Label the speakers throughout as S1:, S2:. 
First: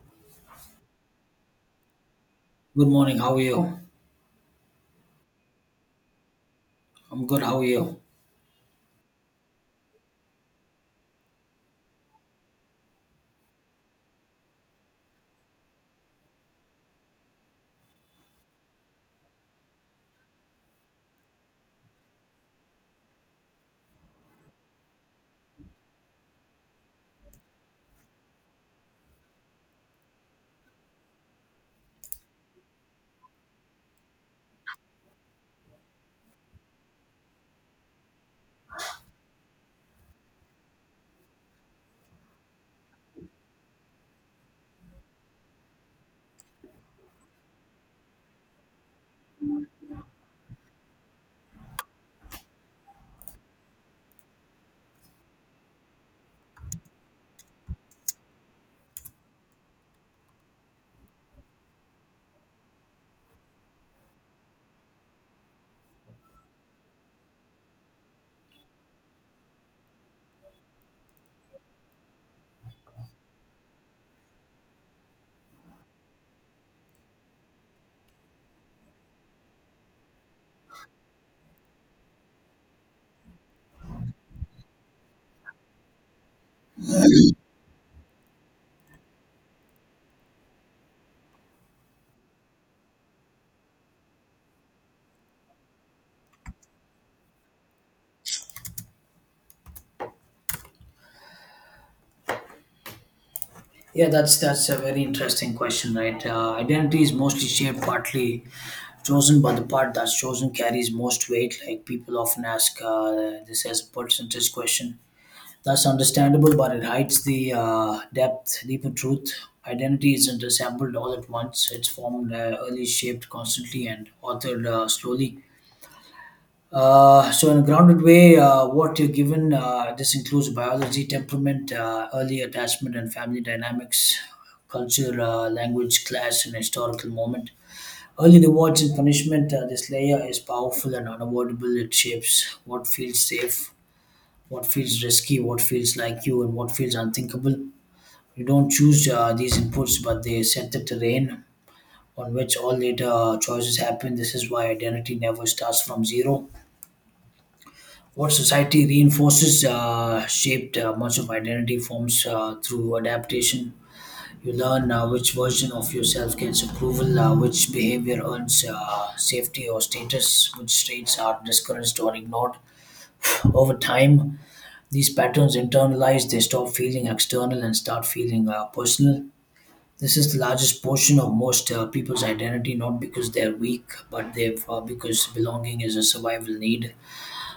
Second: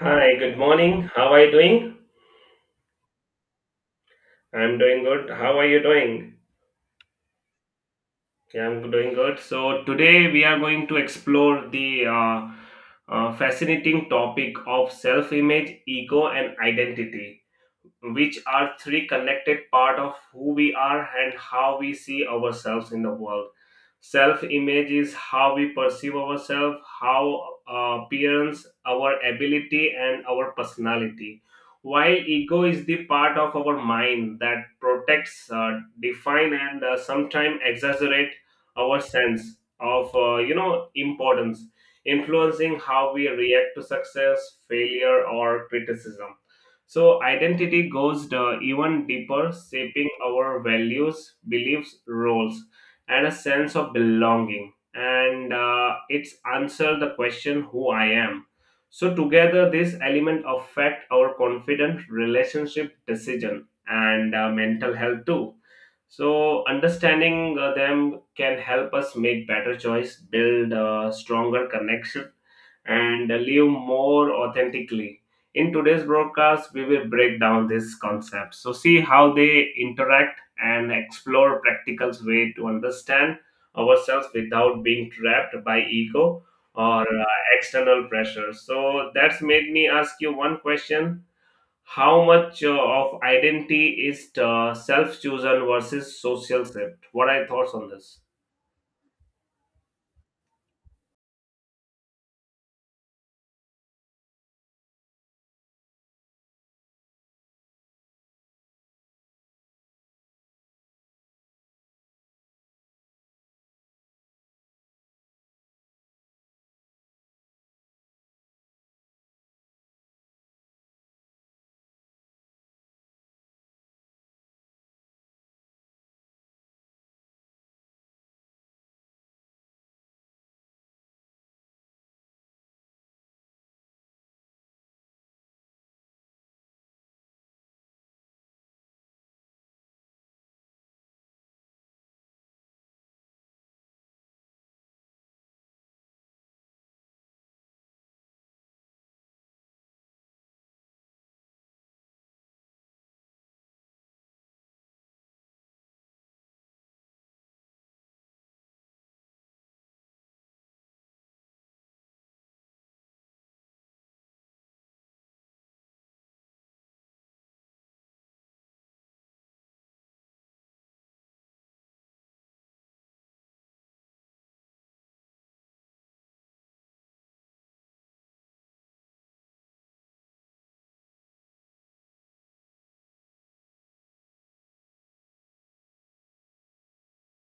S1: Hi, good morning. How are you doing?
S2: Good morning. How are you?
S1: I'm doing good. How are you doing?
S2: I'm good. How are you?
S1: Yeah, I'm doing good. So, today we are going to explore the fascinating topic of self image, ego, and identity, which are three connected part of who we are and how we see ourselves in the world. Self image is how we perceive ourselves, how appearance, our ability and our personality, while ego is the part of our mind that protects, define, and sometimes exaggerate our sense of importance, influencing how we react to success, failure, or criticism. So, identity goes the even deeper, shaping our values, beliefs, roles, and a sense of belonging. And it's answer the question who I am. So, together, this element affect our confidence, relationship, decision, and mental health too. So, understanding them can help us make better choice, build stronger connection, and live more authentically. In today's broadcast, we will break down these concepts. So, see how they interact and explore practical way to understand ourselves without being trapped by ego or external pressure. So, that's made me ask you one question. How much of identity is self-chosen versus social shift? What are your thoughts on this?
S2: Yeah, that's a very interesting question, right? Identity is mostly shaped partly chosen by the part that's chosen carries most weight. Like people often ask this as a percentage question. That's understandable, but it hides the deeper truth. Identity isn't assembled all at once. It's formed early, shaped constantly, and authored slowly. So, in a grounded way, what you're given, this includes biology, temperament, early attachment and family dynamics, culture, language, class, and historical moment. Early rewards and punishment, this layer is powerful and unavoidable. It shapes what feels safe, what feels risky, what feels like you, and what feels unthinkable. You don't choose these inputs, but they set the terrain on which all later choices happen. This is why identity never starts from zero. What society reinforces shaped much of identity forms through adaptation. You learn which version of yourself gets approval, which behavior earns safety or status, which traits are discouraged or ignored. Over time, these patterns internalize, they stop feeling external and start feeling personal. This is the largest portion of most people's identity, not because they're weak, but they've because belonging is a survival need.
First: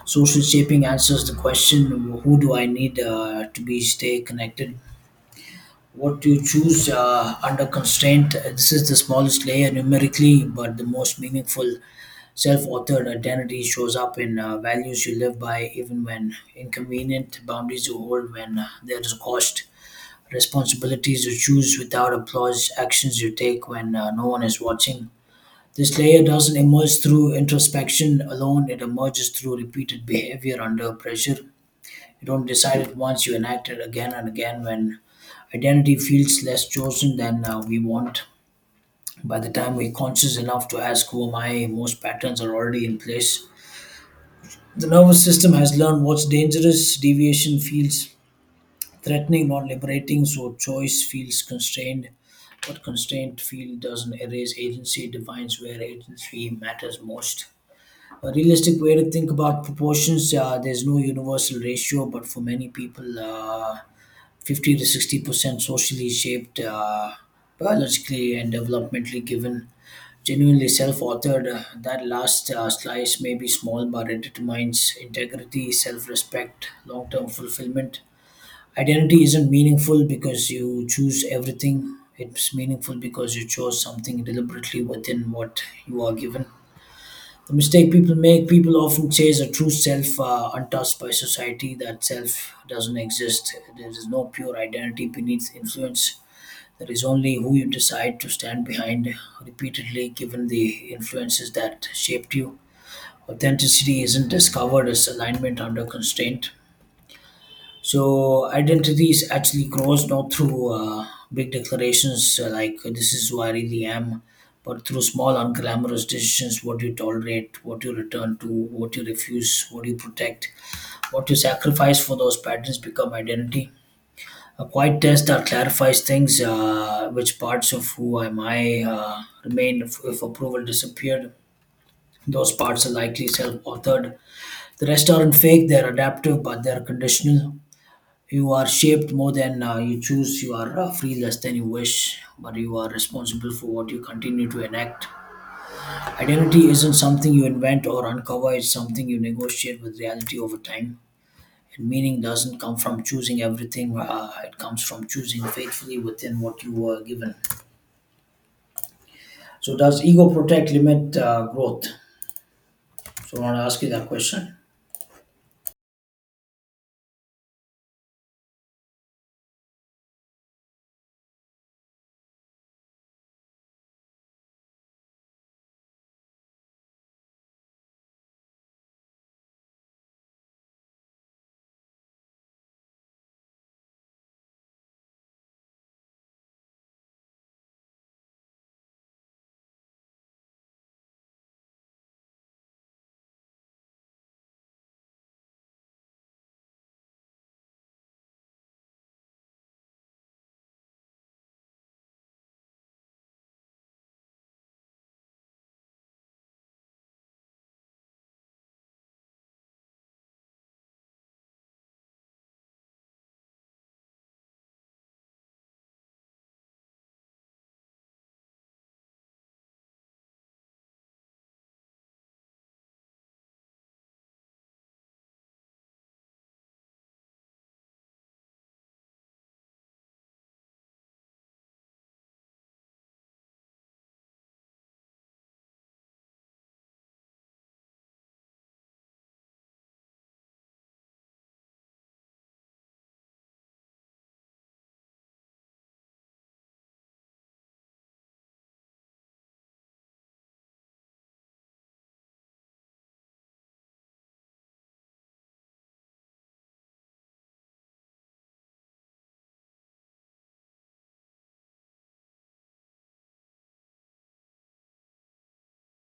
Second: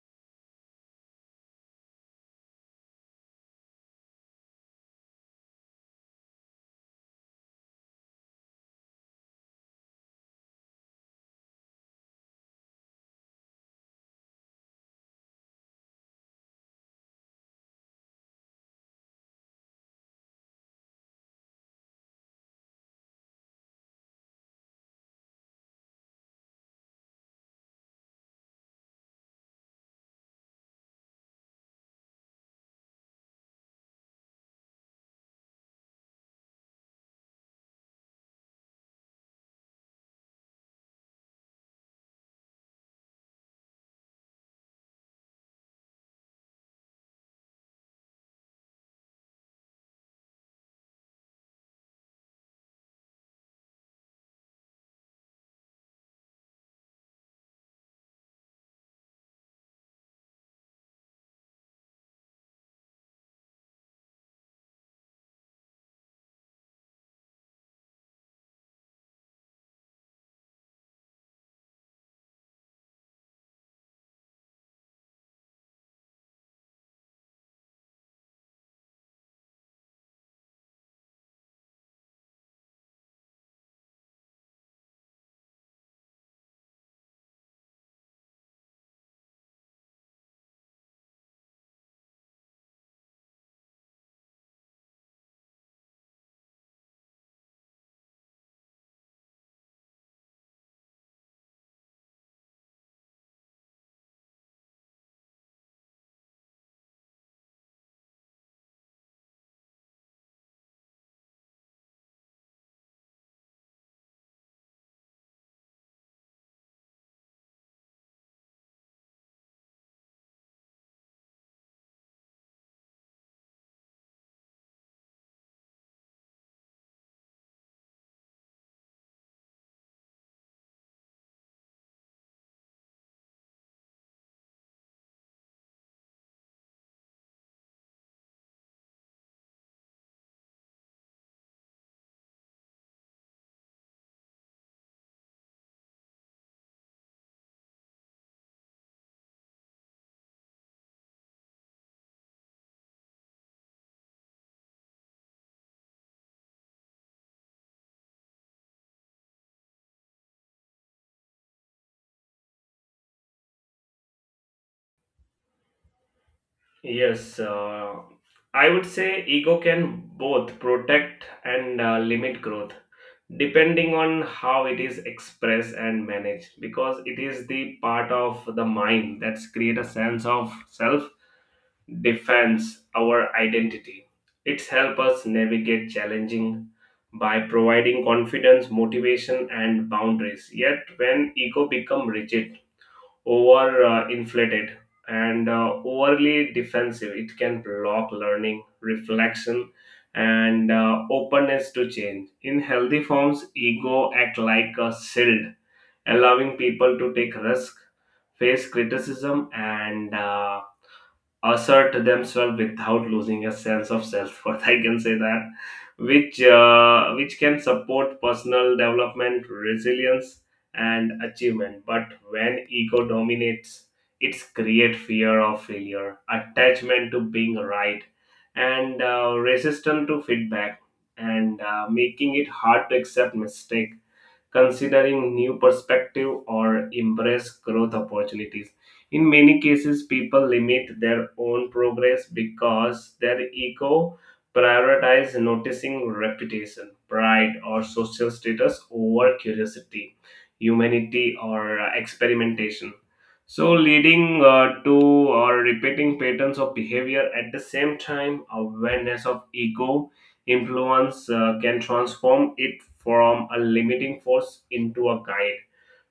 S2: Social shaping answers the question, who do I need to be stay connected? What do you choose under constraint? This is the smallest layer numerically, but the most meaningful. Self authored identity shows up in values you live by, even when inconvenient, boundaries you hold when there is cost, responsibilities you choose without applause, actions you take when no one is watching. This layer doesn't emerge through introspection alone, it emerges through repeated behavior under pressure. You don't decide it once, you enact it again and again. When identity feels less chosen than we want, by the time we're conscious enough to ask, "Who am I?" most patterns are already in place. The nervous system has learned what's dangerous. Deviation feels threatening, not liberating, so choice feels constrained. What constraint feel doesn't erase agency, it defines where agency matters most. A realistic way to think about proportions, there's no universal ratio, but for many people, 50 to 60% socially shaped, biologically and developmentally given, genuinely self authored. That last slice may be small, but it determines integrity, self respect, long term fulfillment. Identity isn't meaningful because you choose everything, it's meaningful because you chose something deliberately within what you are given. The mistake people make, people often chase a true self untouched by society. That self doesn't exist. There is no pure identity beneath influence. There is only who you decide to stand behind repeatedly, given the influences that shaped you. Authenticity isn't discovered as alignment under constraint. So identity is actually grows not through big declarations like this is who I really am, but through small unglamorous decisions: what you tolerate, what you return to, what you refuse, what you protect, what you sacrifice for those patterns become identity. A quiet test that clarifies things: which parts of who am I remain if approval disappeared. Those parts are likely self-authored. The rest aren't fake; they're adaptive, but they're conditional. You are shaped more than you choose. You are free less than you wish, but you are responsible for what you continue to enact. Identity isn't something you invent or uncover, it's something you negotiate with reality over time. And meaning doesn't come from choosing everything, it comes from choosing faithfully within what you were given. So, does ego protect, limit growth? So, I want to ask you that question.
S1: Yes, I would say ego can both protect and limit growth, depending on how it is expressed and managed, because it is the part of the mind that's create a sense of self, defense our identity. It's help us navigate challenging by providing confidence, motivation, and boundaries. Yet when ego become rigid, over inflated, and overly defensive, it can block learning, reflection, and openness to change. In healthy forms, ego act like a shield, allowing people to take risk, face criticism, and assert themselves without losing a sense of self-worth. I can say that, which can support personal development, resilience, and achievement. But when ego dominates, it's create fear of failure, attachment to being right, and resistance to feedback, and making it hard to accept mistake, considering new perspective or embrace growth opportunities. In many cases, people limit their own progress because their ego prioritize noticing reputation, pride, or social status over curiosity, humanity, or experimentation, so leading to or repeating patterns of behavior. At the same time, awareness of ego influence can transform it from a limiting force into a guide,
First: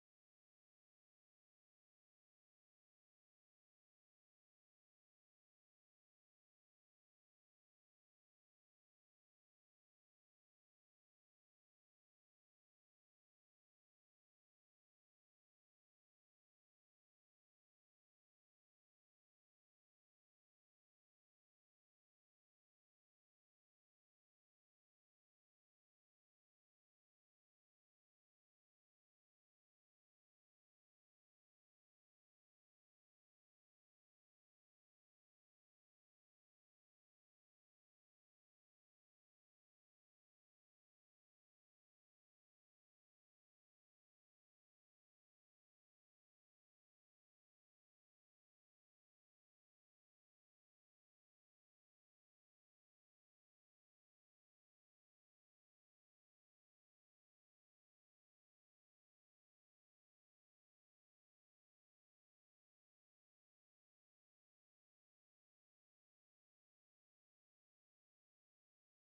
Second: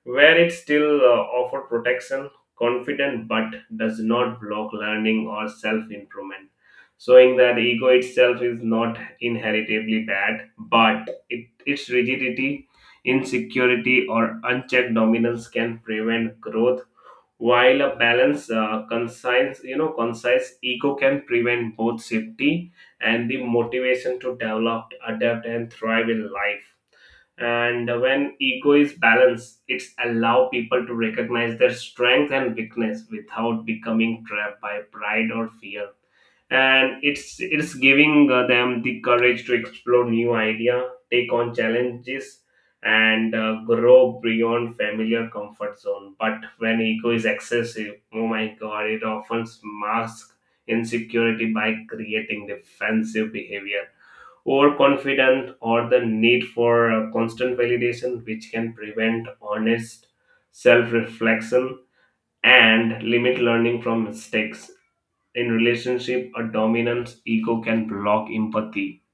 S1: where it still offers protection, confident, but does not block learning or self improvement. Showing that ego itself is not inheritably bad, but it, its rigidity, insecurity, or unchecked dominance can prevent growth, while a balanced, concise, concise ego can prevent both safety and the motivation to develop, adapt, and thrive in life. And when ego is balanced, it's allow people to recognize their strength and weakness without becoming trapped by pride or fear, and it's giving them the courage to explore new idea, take on challenges, and grow beyond familiar comfort zone. But when ego is excessive, oh my god, it often masks insecurity by creating defensive behavior, overconfident, or the need for constant validation, which can prevent honest self-reflection and limit learning from mistakes. In relationship, a dominant ego can block empathy,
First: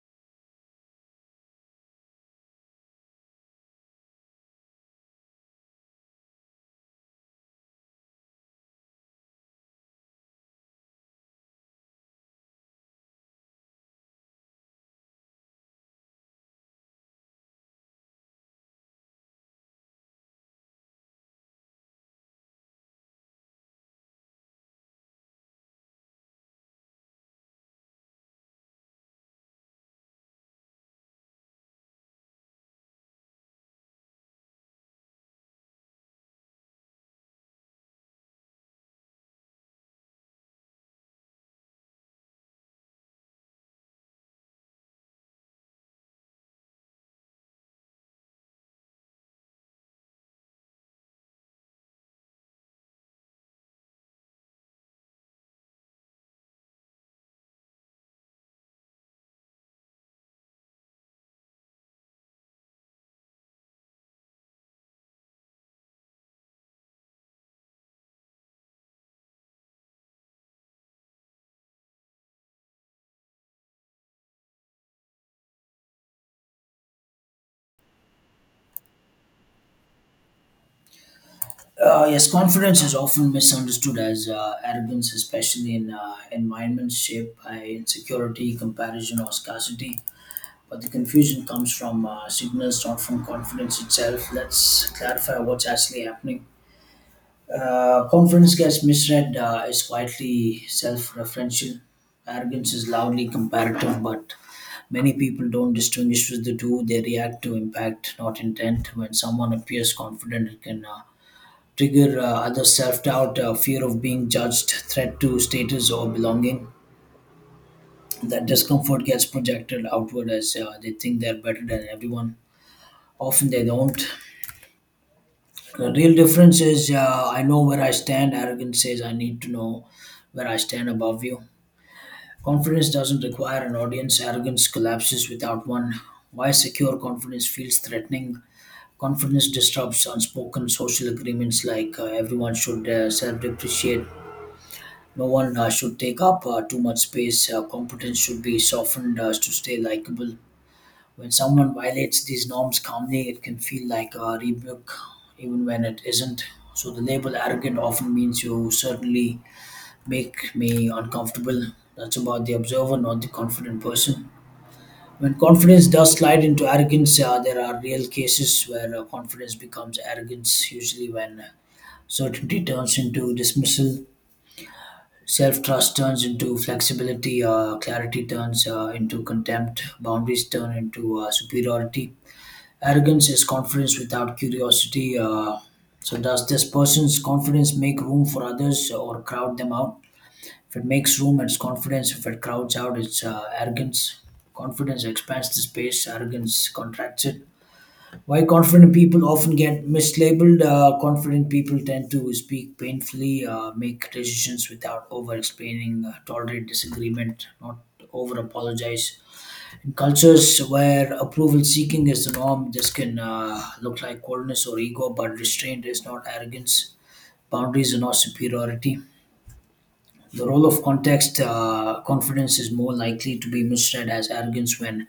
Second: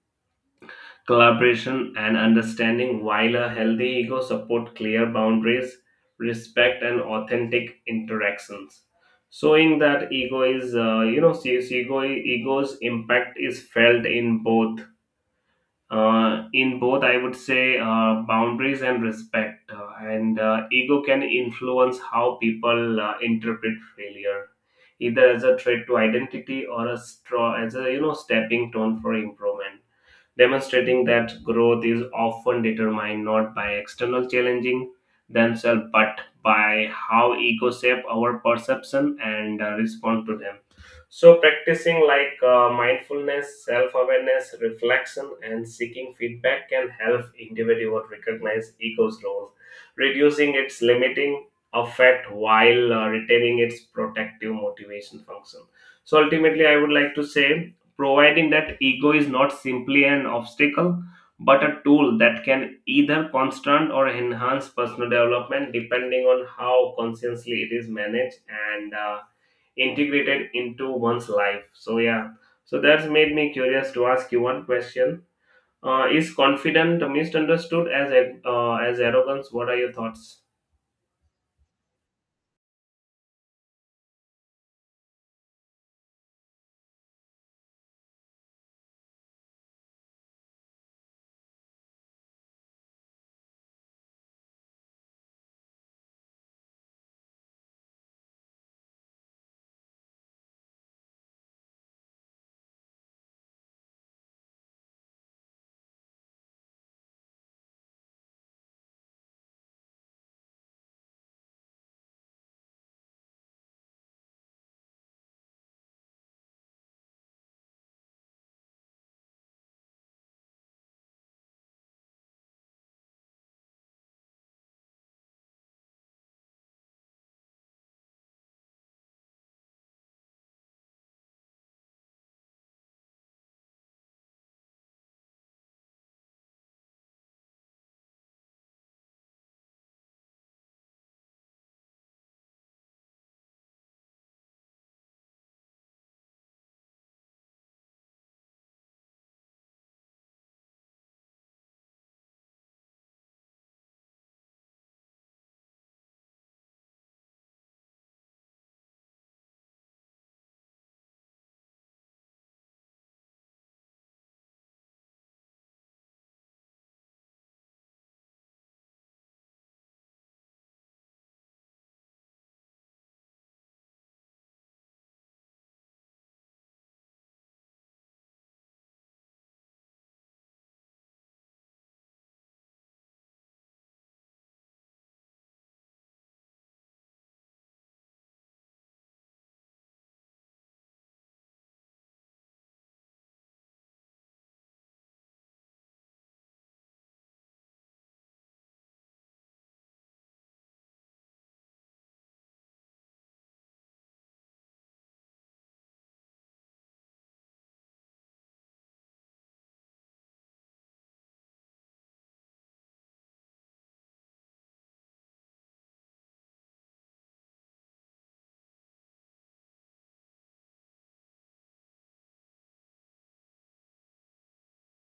S1: collaboration, and understanding, while a healthy ego support clear boundaries, respect, and authentic interactions. Showing that ego is, you know, see- see ego ego's impact is felt in both in both, I would say, boundaries and respect, and ego can influence how people interpret failure either as a threat to identity or a straw as a stepping stone for improvement, demonstrating that growth is often determined not by external challenging themselves, but by how ego shape our perception and respond to them. So practicing like mindfulness, self-awareness, reflection, and seeking feedback can help individual recognize ego's role, reducing its limiting effect while retaining its protective motivation function. So ultimately, I would like to say, providing that ego is not simply an obstacle, but a tool that can either constant or enhance personal development depending on how consciously it is managed and integrated into one's life. So yeah, so that's made me curious to ask you one question. Is confident misunderstood as arrogance? What are your thoughts?
S2: Yes, confidence is often misunderstood as arrogance, especially in environments shaped by insecurity, comparison, or scarcity. But the confusion comes from signals, not from confidence itself. Let's clarify what's actually happening. Confidence gets misread as quietly self referential. Arrogance is loudly comparative, but many people don't distinguish with the two. They react to impact, not intent. When someone appears confident, it can trigger other self-doubt, fear of being judged, threat to status or belonging. That discomfort gets projected outward as they think they're better than everyone. Often they don't. The real difference is I know where I stand. Arrogance says I need to know where I stand above you. Confidence doesn't require an audience. Arrogance collapses without one. Why secure confidence feels threatening. Confidence disrupts unspoken social agreements like everyone should self depreciate. No one should take up too much space. Competence should be softened to stay likable. When someone violates these norms calmly, it can feel like a rebuke, even when it isn't. So the label arrogant often means you certainly make me uncomfortable. That's about the observer, not the confident person. When confidence does slide into arrogance, there are real cases where confidence becomes arrogance, usually when certainty turns into dismissal. Self trust turns into flexibility, clarity turns into contempt, boundaries turn into superiority. Arrogance is confidence without curiosity. So, does this person's confidence make room for others or crowd them out? If it makes room, it's confidence. If it crowds out, it's arrogance. Confidence expands the space, arrogance contracts it. Why confident people often get mislabeled. Confident people tend to speak painfully, make decisions without over explaining, tolerate disagreement, not over apologize. In cultures where approval seeking is the norm, this can look like coldness or ego, but restraint is not arrogance. Boundaries are not superiority. The role of context, confidence is more likely to be misread as arrogance when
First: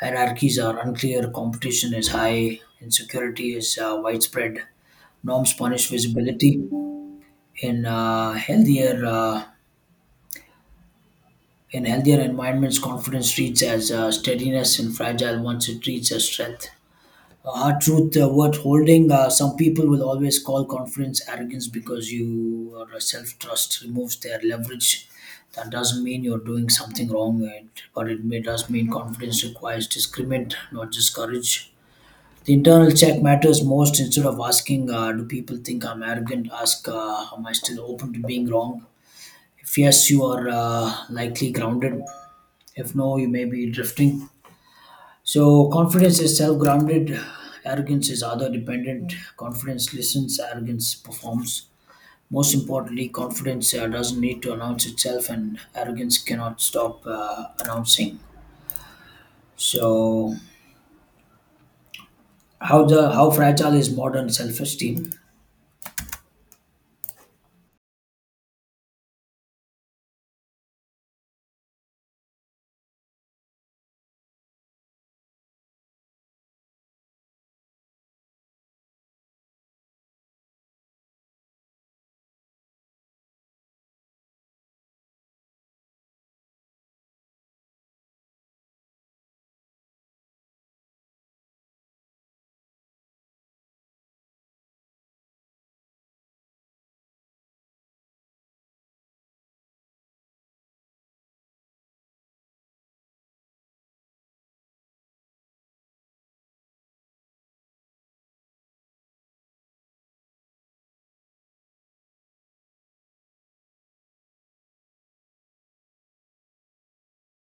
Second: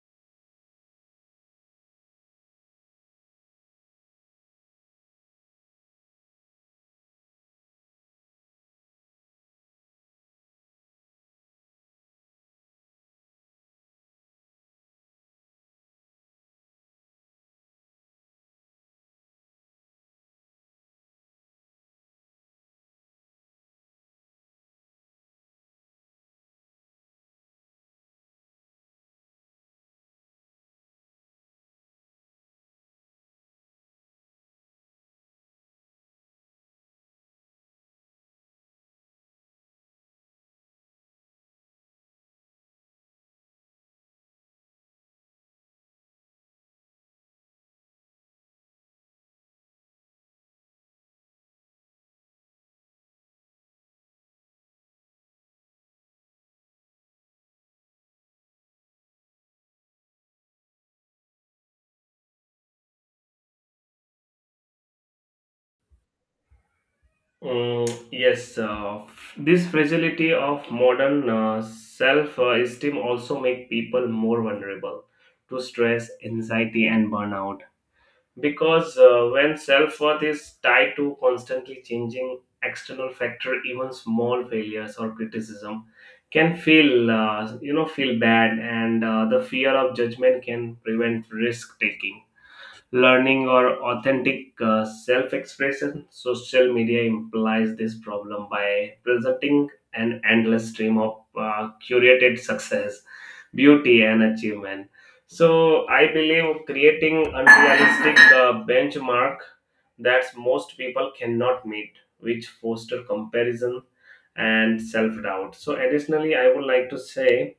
S2: hierarchies are unclear, competition is high, insecurity is widespread. Norms punish visibility. In uh, healthier uh, in healthier environments, confidence treats as steadiness, and fragile ones it treats as strength. A hard truth worth holding: some people will always call confidence arrogance because your self trust removes their leverage. That doesn't mean you're doing something wrong, but it does mean confidence requires discernment, not just courage. The internal check matters most. Instead of asking, do people think I'm arrogant, ask, am I still open to being wrong? If yes, you are likely grounded. If no, you may be drifting. So, confidence is self grounded, arrogance is other dependent. Confidence listens, arrogance performs. Most importantly, confidence doesn't need to announce itself, and arrogance cannot stop announcing. So, how fragile is modern self-esteem?
S1: Mm, yes, this fragility of modern self-esteem also make people more vulnerable to stress, anxiety, and burnout. Because when self-worth is tied to constantly changing external factor, even small failures or criticism can feel, feel bad, and the fear of judgment can prevent risk taking, learning, or authentic self expression. Social media implies this problem by presenting an endless stream of curated success, beauty, and achievement. So, I believe creating unrealistic benchmark that most people cannot meet, which foster comparison and self doubt. So, additionally, I would like to say,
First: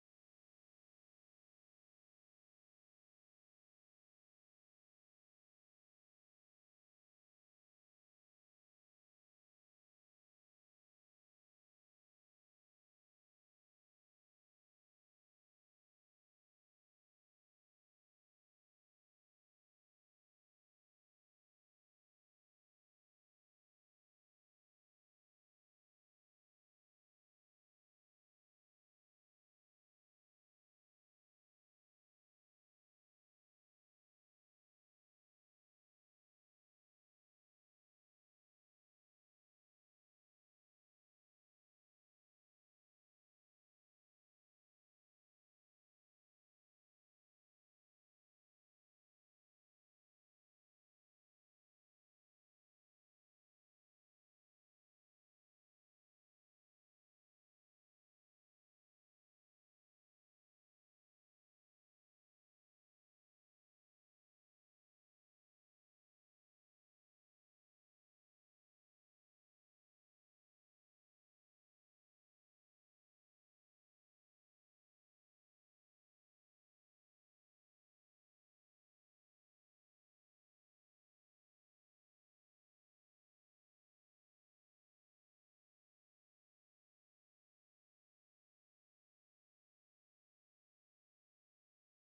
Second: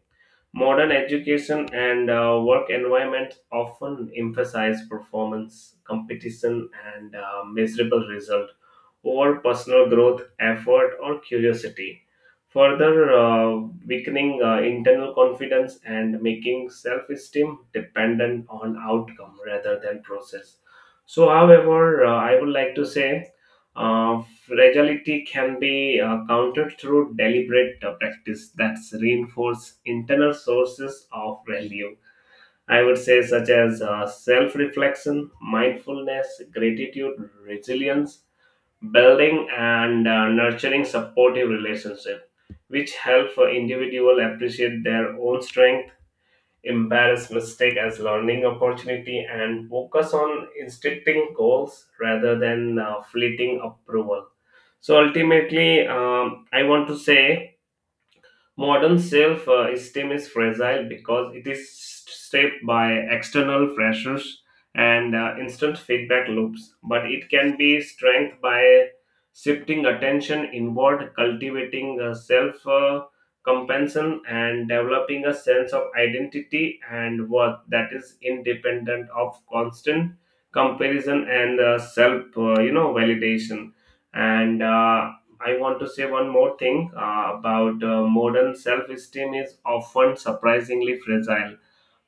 S1: modern education and work environments often emphasize performance, competition, and measurable result over personal growth, effort, or curiosity, further weakening internal confidence and making self esteem dependent on outcome rather than process. So, however, I would like to say fragility can be countered through deliberate practice that's reinforce internal sources of value. I would say such as self-reflection, mindfulness, gratitude, resilience, building, and nurturing supportive relationships, which help individual appreciate their own strength, embrace mistake as learning opportunity, and focus on instincting goals rather than fleeting approval. So ultimately, I want to say modern self esteem is fragile because it is shaped by external pressures and instant feedback loops, but it can be strengthened by shifting attention inward, cultivating self compassion, and developing a sense of identity and worth that is independent of constant comparison and self validation. And I want to say one more thing about modern self esteem is often surprisingly fragile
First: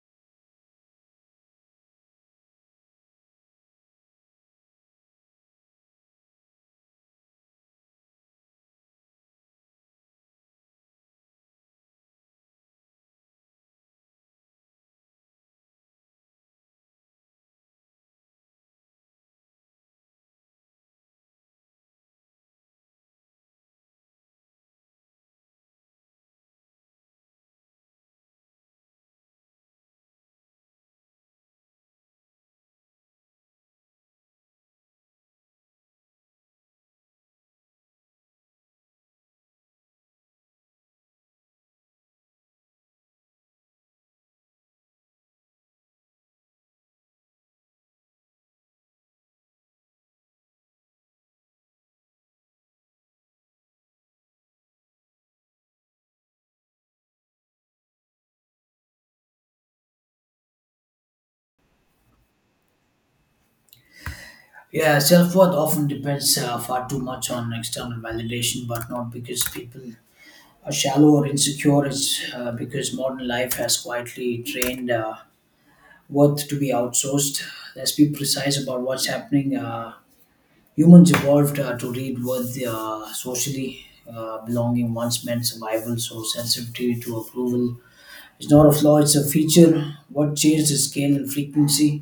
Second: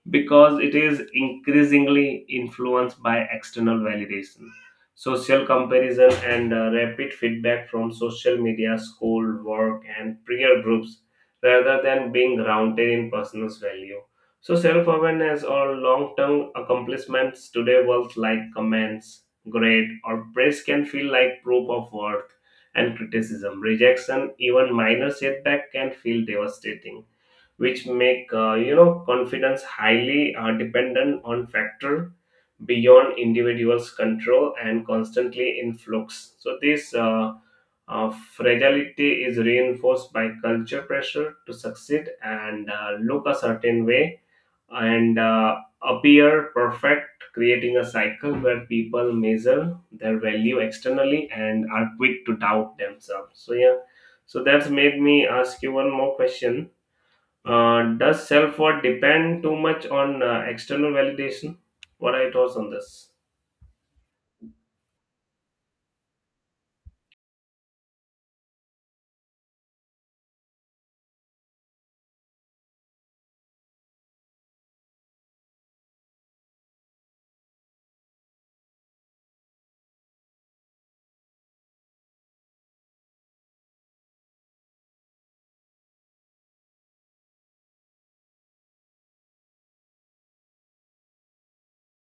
S1: because it is increasingly influenced by external validation, social comparison, and rapid feedback from social media, school, work, and peer groups rather than being grounded in personal value. So, self awareness or long term accomplishments today, words like comments, grade, or praise can feel like proof of worth and criticism. Rejection, even minor setback, can feel devastating, which make confidence highly dependent on factor beyond individuals control and constantly in flux. So this uh, fragility is reinforced by culture pressure to succeed and look a certain way and appear perfect, creating a cycle where people measure their value externally and are quick to doubt themselves. So yeah, so that's made me ask you one more question. Does self worth depend too much on external validation? What are your thoughts on this?
S2: Yeah, self worth often depends far too much on external validation, but not because people are shallow or insecure. It's because modern life has quietly trained worth to be outsourced. Let's be precise about what's happening. Humans evolved to read worth socially. Belonging once meant survival, so sensitivity to approval is not a flaw, it's a feature. What changed is scale and frequency?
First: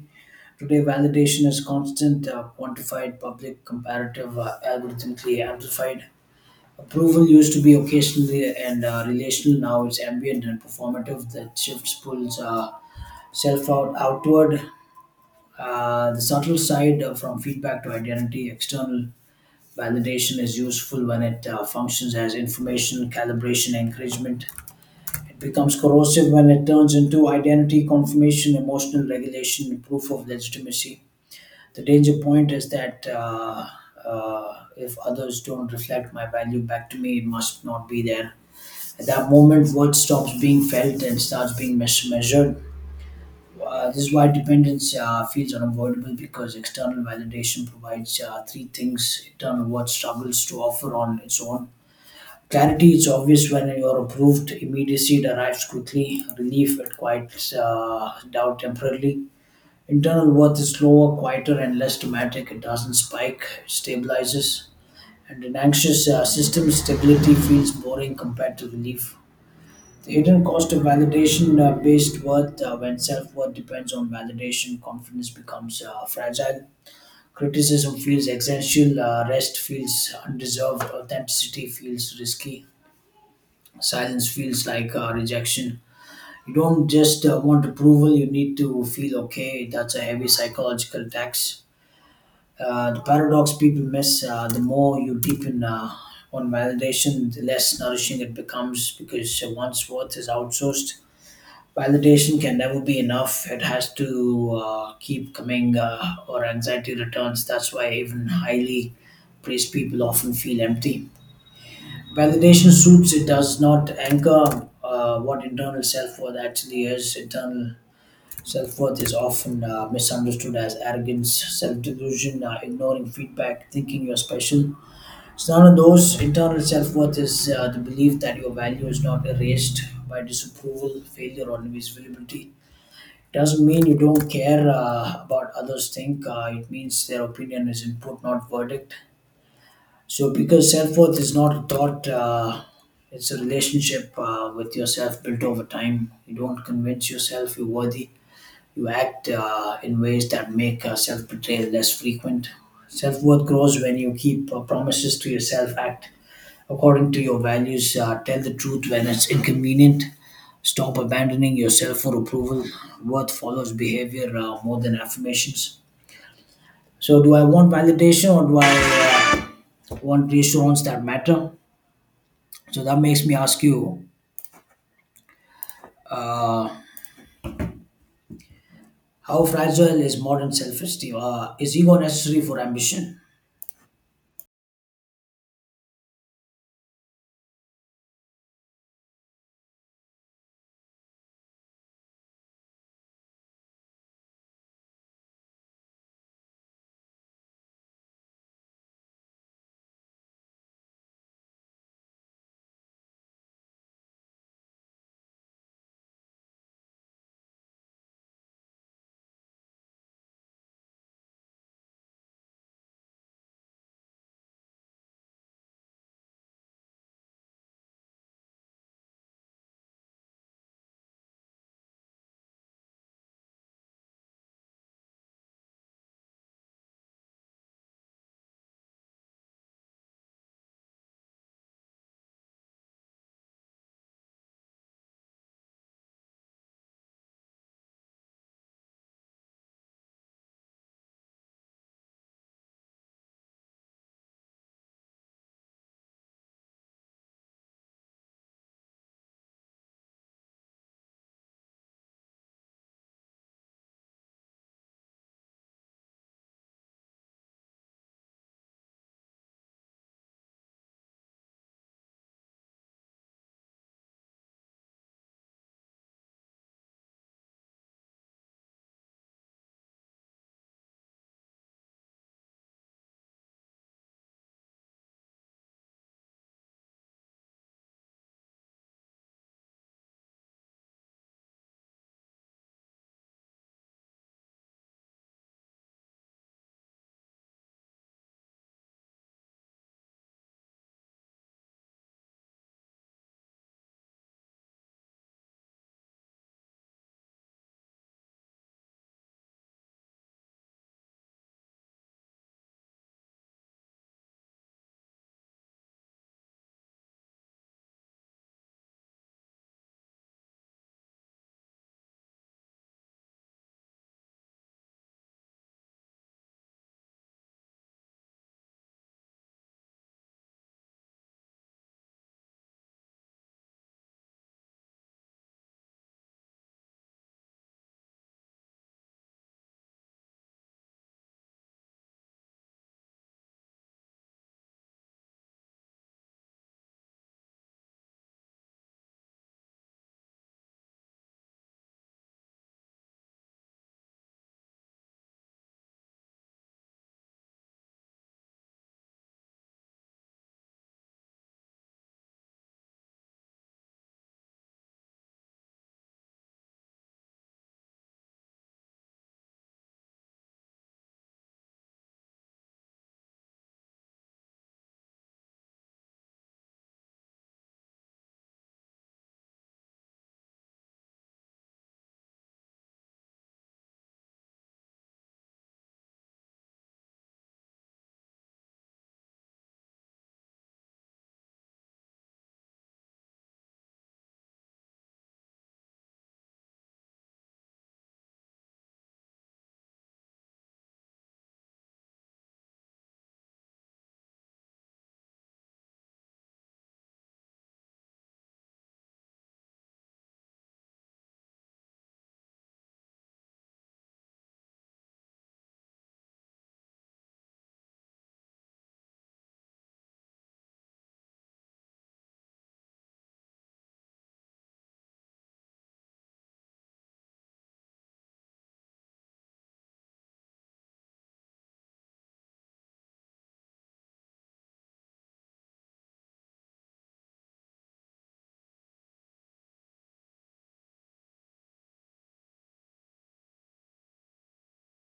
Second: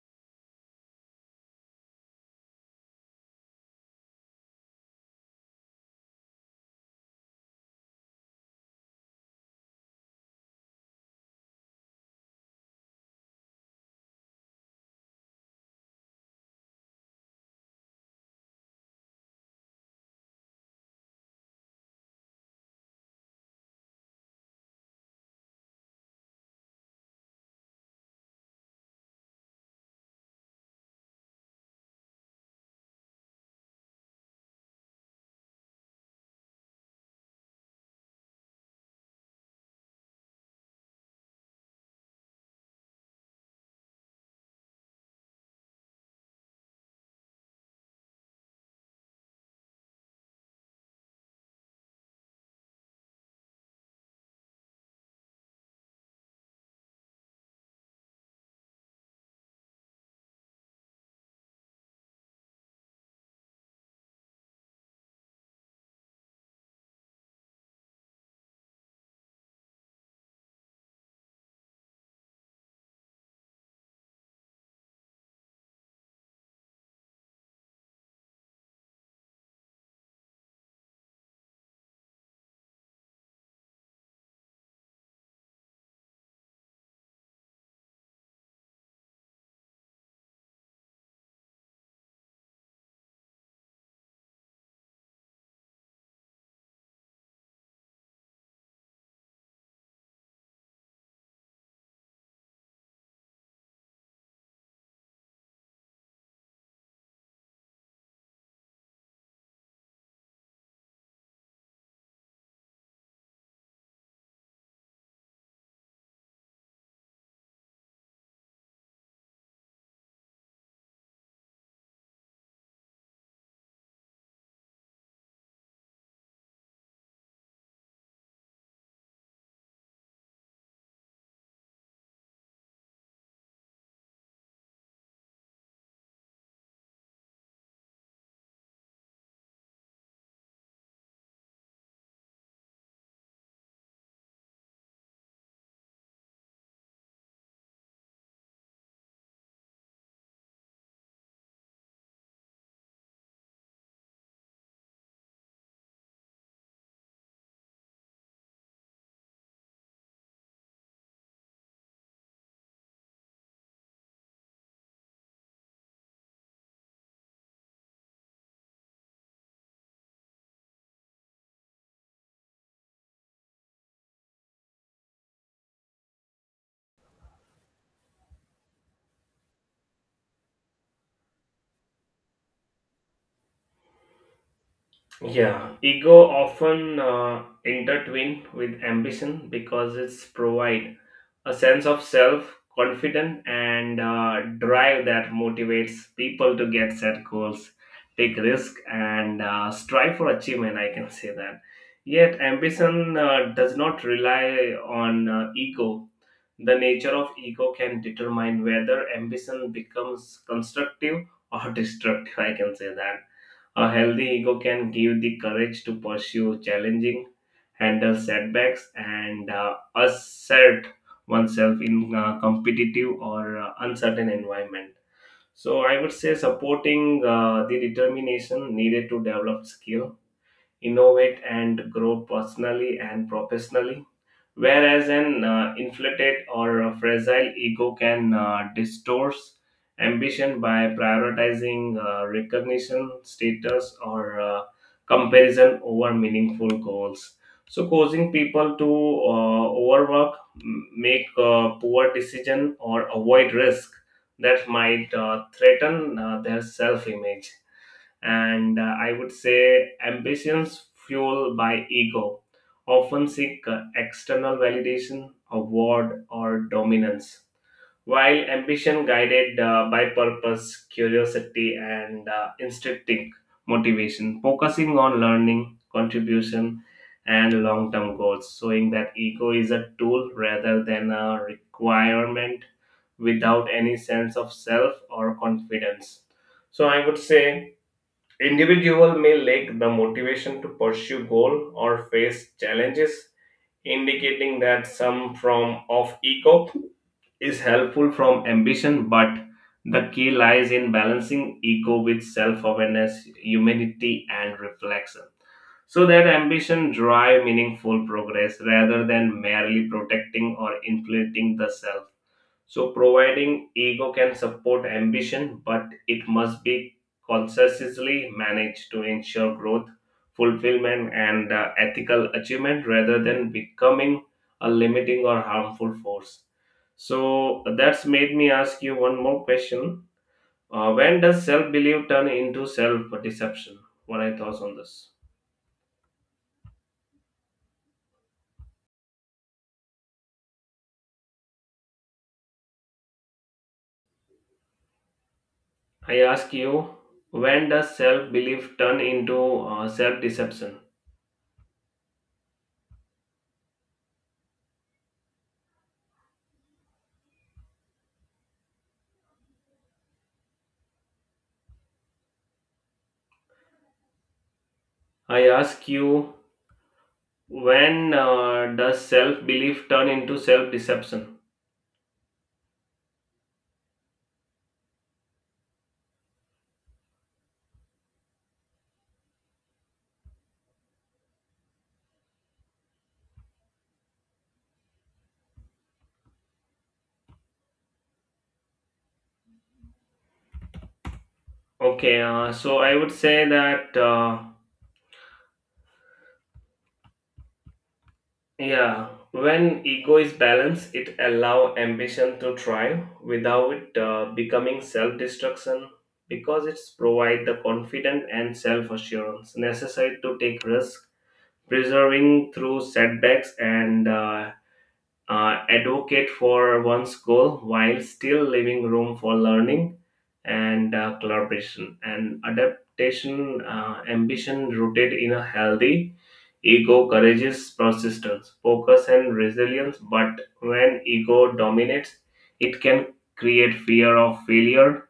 S2: Today, validation is constant, quantified, public, comparative, algorithmically amplified. Approval used to be occasionally and relational. Now it's ambient and performative. That shifts pulls self out outward. The subtle side from feedback to identity. External validation is useful when it functions as information, calibration, encouragement. It becomes corrosive when it turns into identity confirmation, emotional regulation, proof of legitimacy. The danger point is that if others don't reflect my value back to me, it must not be there. At that moment, worth stops being felt and starts being measured. This is why dependence feels unavoidable because external validation provides three things internal worth struggles to offer on its own. Clarity is obvious when you're approved. Immediacy it arrives quickly. Relief it quiets doubt temporarily. Internal worth is slower, quieter, and less dramatic. It doesn't spike, it stabilizes. And an anxious system, stability feels boring compared to relief. The hidden cost of validation based worth. When self worth depends on validation, confidence becomes fragile. Criticism feels existential, rest feels undeserved, authenticity feels risky, silence feels like rejection. You don't just want approval, you need to feel okay. That's a heavy psychological tax. The paradox people miss the more you deepen on validation, the less nourishing it becomes because once worth is outsourced, validation can never be enough. It has to keep coming, or anxiety returns. That's why even highly praised people often feel empty. Validation suits, it does not anchor what internal self worth actually is. Internal self worth is often misunderstood as arrogance, self delusion, ignoring feedback, thinking you're special. It's none of those. Internal self worth is the belief that your value is not erased by disapproval, failure, or invisibility. Doesn't mean you don't care about others think. It means their opinion is input, not verdict. So, because self worth is not a thought, it's a relationship with yourself built over time. You don't convince yourself you're worthy, you act in ways that make self betrayal less frequent. Self worth grows when you keep promises to yourself, act according to your values, tell the truth when it's inconvenient, stop abandoning yourself for approval. Worth follows behavior more than affirmations. So, do I want validation or do I want reassurance that matter? So, that makes me ask you, how fragile is modern self esteem? Is ego necessary for ambition?
S1: Yeah, ego often intertwined with ambition because it's provide a sense of self confidence and drive that motivates people to get set goals, take risk, and strive for achievement. I can say that. Yet, ambition does not rely on ego. The nature of ego can determine whether ambition becomes constructive or destructive. I can say that a healthy ego can give the courage to pursue challenging, handle setbacks, and assert oneself in a competitive or uncertain environment. So, I would say supporting the determination needed to develop skill, innovate, and grow personally and professionally, whereas an inflated or a fragile ego can distort ambition by prioritizing recognition, status, or comparison over meaningful goals. So, causing people to overwork, make poor decision, or avoid risk that might threaten their self-image. And I would say ambitions fueled by ego often seek external validation, award, or dominance, while ambition guided by purpose, curiosity, and instinctive motivation, focusing on learning, contribution, and long term goals, showing that ego is a tool rather than a requirement. Without any sense of self or confidence, so, I would say, individual may lack the motivation to pursue goal or face challenges, indicating that some form of ego is helpful from ambition. But the key lies in balancing ego with self-awareness, humility, and reflection, so that ambition drive meaningful progress rather than merely protecting or inflating the self. So, providing ego can support ambition, but it must be consciously managed to ensure growth, fulfillment, and ethical achievement rather than becoming a limiting or harmful force. So, that's made me ask you one more question. When does self belief turn into self deception? What are your thoughts on this? I ask you, when does self belief turn into self deception? I ask you, when does self belief turn into self deception? Okay, so I would say that yeah, when ego is balanced, it allow ambition to thrive without becoming self destruction, because it's provide the confidence and self assurance necessary to take risk, preserving through setbacks, and advocate for one's goal while still leaving room for learning and collaboration and adaptation. Ambition rooted in a healthy ego, courageous persistence, focus, and resilience. But when ego dominates, it can create fear of failure,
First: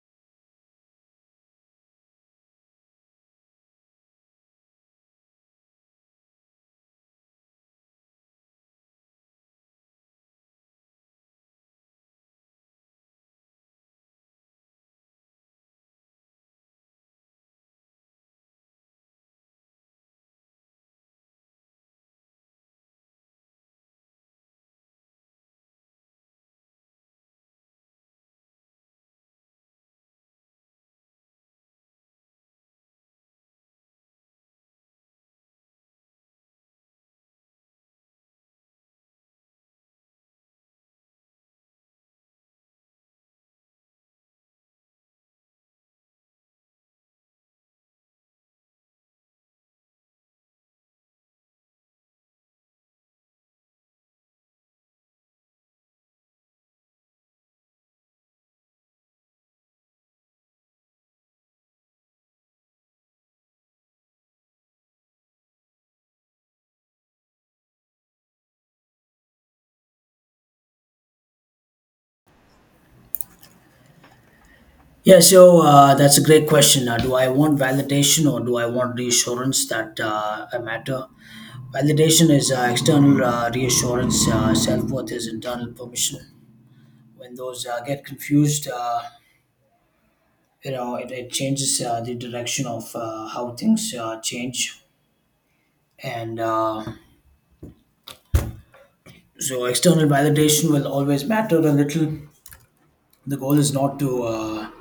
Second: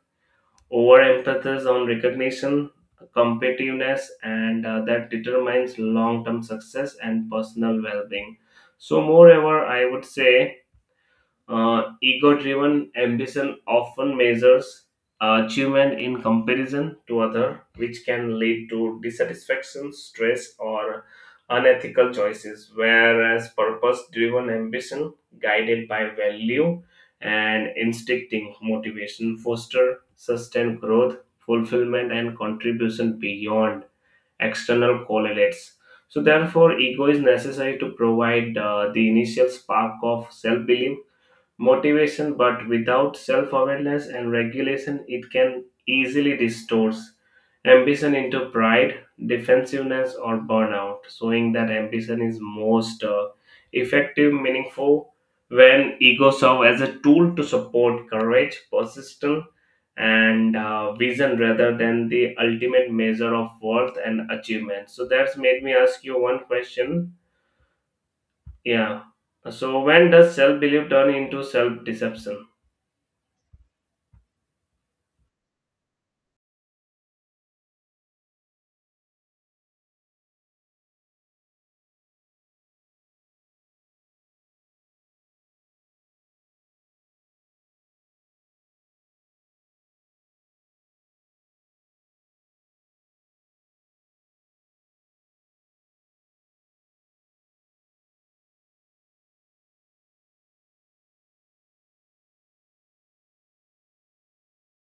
S1: over emphasis on recognition, competitiveness, and that determines long-term success and personal well-being. So moreover, I would say, ego driven ambition often measures achievement in comparison to other, which can lead to dissatisfaction, stress, or unethical choices, whereas purpose driven ambition, guided by value and instincting motivation, foster sustained growth, fulfillment, and contribution beyond external correlates. So, therefore, ego is necessary to provide the initial spark of self belief motivation, but without self awareness and regulation, it can easily distort ambition into pride, defensiveness, or burnout, showing that ambition is most effective, meaningful, when ego serves as a tool to support courage, persistence, and vision rather than the ultimate measure of worth and achievement. So that's made me ask you one question. Yeah. So when does self belief turn into self deception?
S2: Yeah, so that's a great question. Do I want validation or do I want reassurance that I matter? Validation is external reassurance. Self worth is internal permission. When those get confused, it changes the direction of how things change. And so, external validation will always matter a little. The goal is not to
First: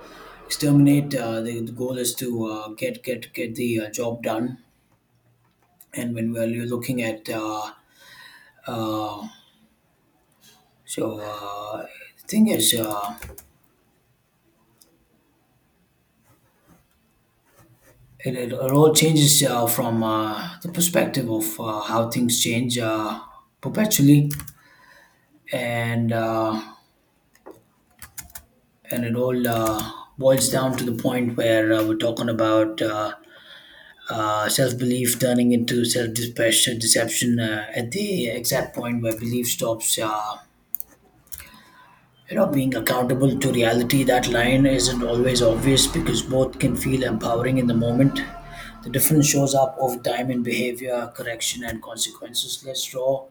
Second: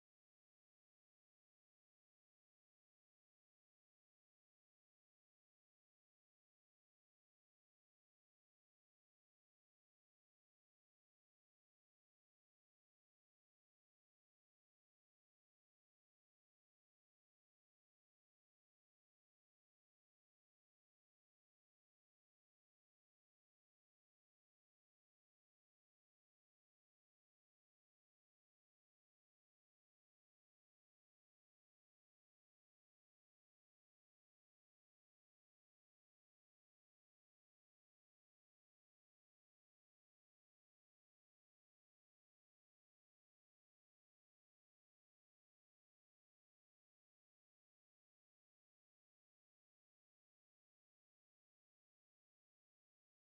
S2: exterminate. The goal is to get the job done. And when we are looking at uh, so uh, the thing is, it all changes from the perspective of how things change perpetually, and uh, and it all boils down to the point where we're talking about self-belief turning into self-deception deception at the exact point where belief stops, you know, being accountable to reality. That line isn't always obvious because both can feel empowering in the moment. The difference shows up over time in behavior, correction, and consequences. Let's draw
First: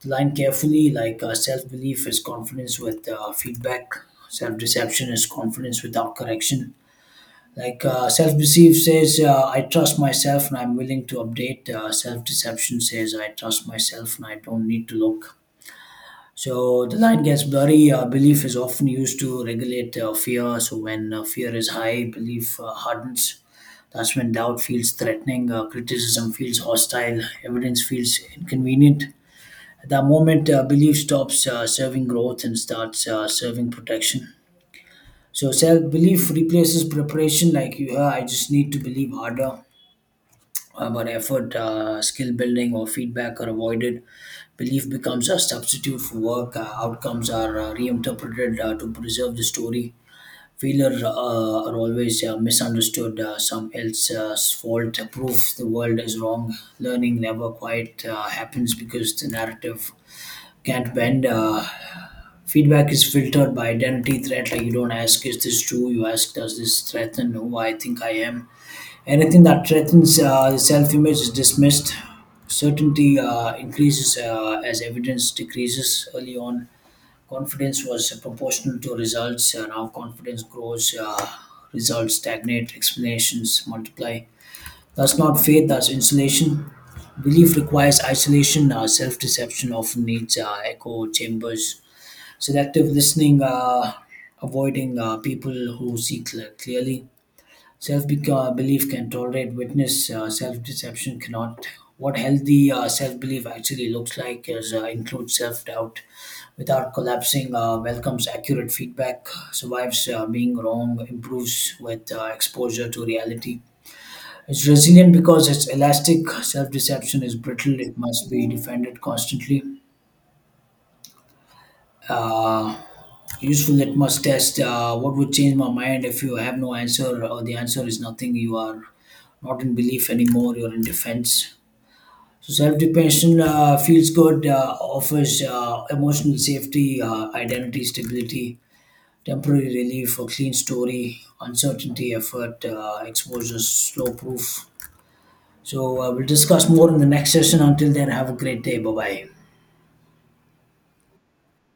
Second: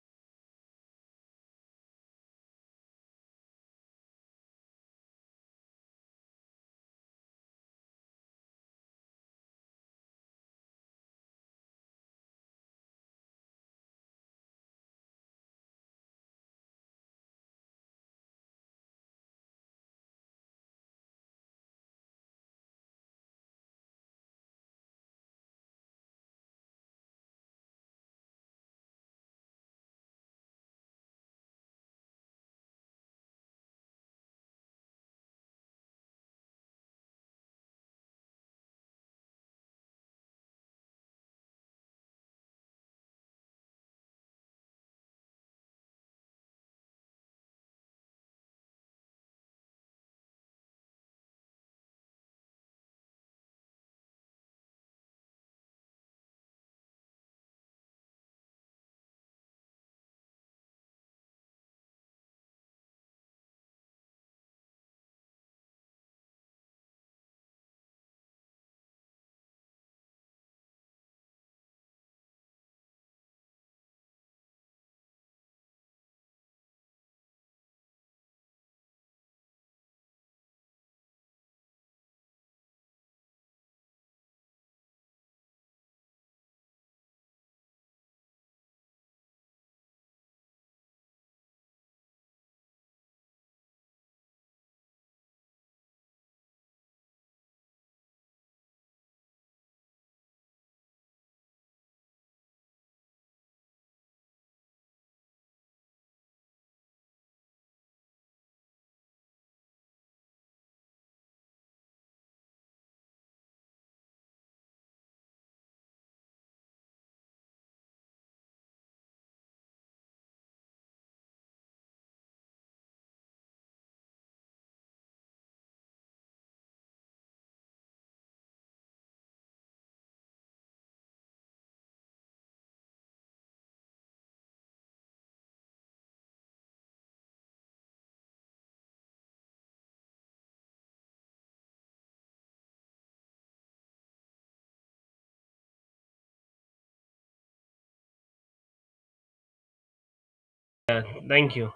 S2: the line carefully. Like self belief is confidence with feedback, self deception is confidence without correction. Like self belief says, I trust myself and I'm willing to update. Self deception says, I trust myself and I don't need to look. So the line gets blurry. Belief is often used to regulate fear. So when fear is high, belief hardens. That's when doubt feels threatening, criticism feels hostile, evidence feels inconvenient. At that moment, belief stops serving growth and starts serving protection. So self belief replaces preparation, like, I just need to believe harder, but effort, skill building, or feedback are avoided. Belief becomes a substitute for work. Outcomes are reinterpreted to preserve the story. Failure are always misunderstood. Some else's fault. Proof the world is wrong. Learning never quite happens because the narrative can't bend. Feedback is filtered by identity threat. Like, you don't ask, is this true? You ask, does this threaten who I think I am? Anything that threatens self-image is dismissed. Certainty increases as evidence decreases. Early on, confidence was proportional to results. Now, confidence grows, results stagnate, explanations multiply. That's not faith. That's insulation. Belief requires isolation. Self-deception often needs echo chambers. Selective listening, avoiding people who see clearly. Self belief can tolerate witness, self deception cannot. What healthy self belief actually looks like is, includes self doubt without collapsing, welcomes accurate feedback, survives being wrong, improves with exposure to reality. It's resilient because it's elastic. Self deception is brittle, it must be defended constantly. Uh, Useful litmus test. What would change my mind? If you have no answer or the answer is nothing, you are not in belief anymore. You're in defense. So self-depression feels good. Offers emotional safety, identity stability, temporary relief, a clean story, uncertainty, effort, exposure, slow proof. So we'll discuss more in the next session. Until then, have a great day. Bye bye.
S1: Yeah, thank you.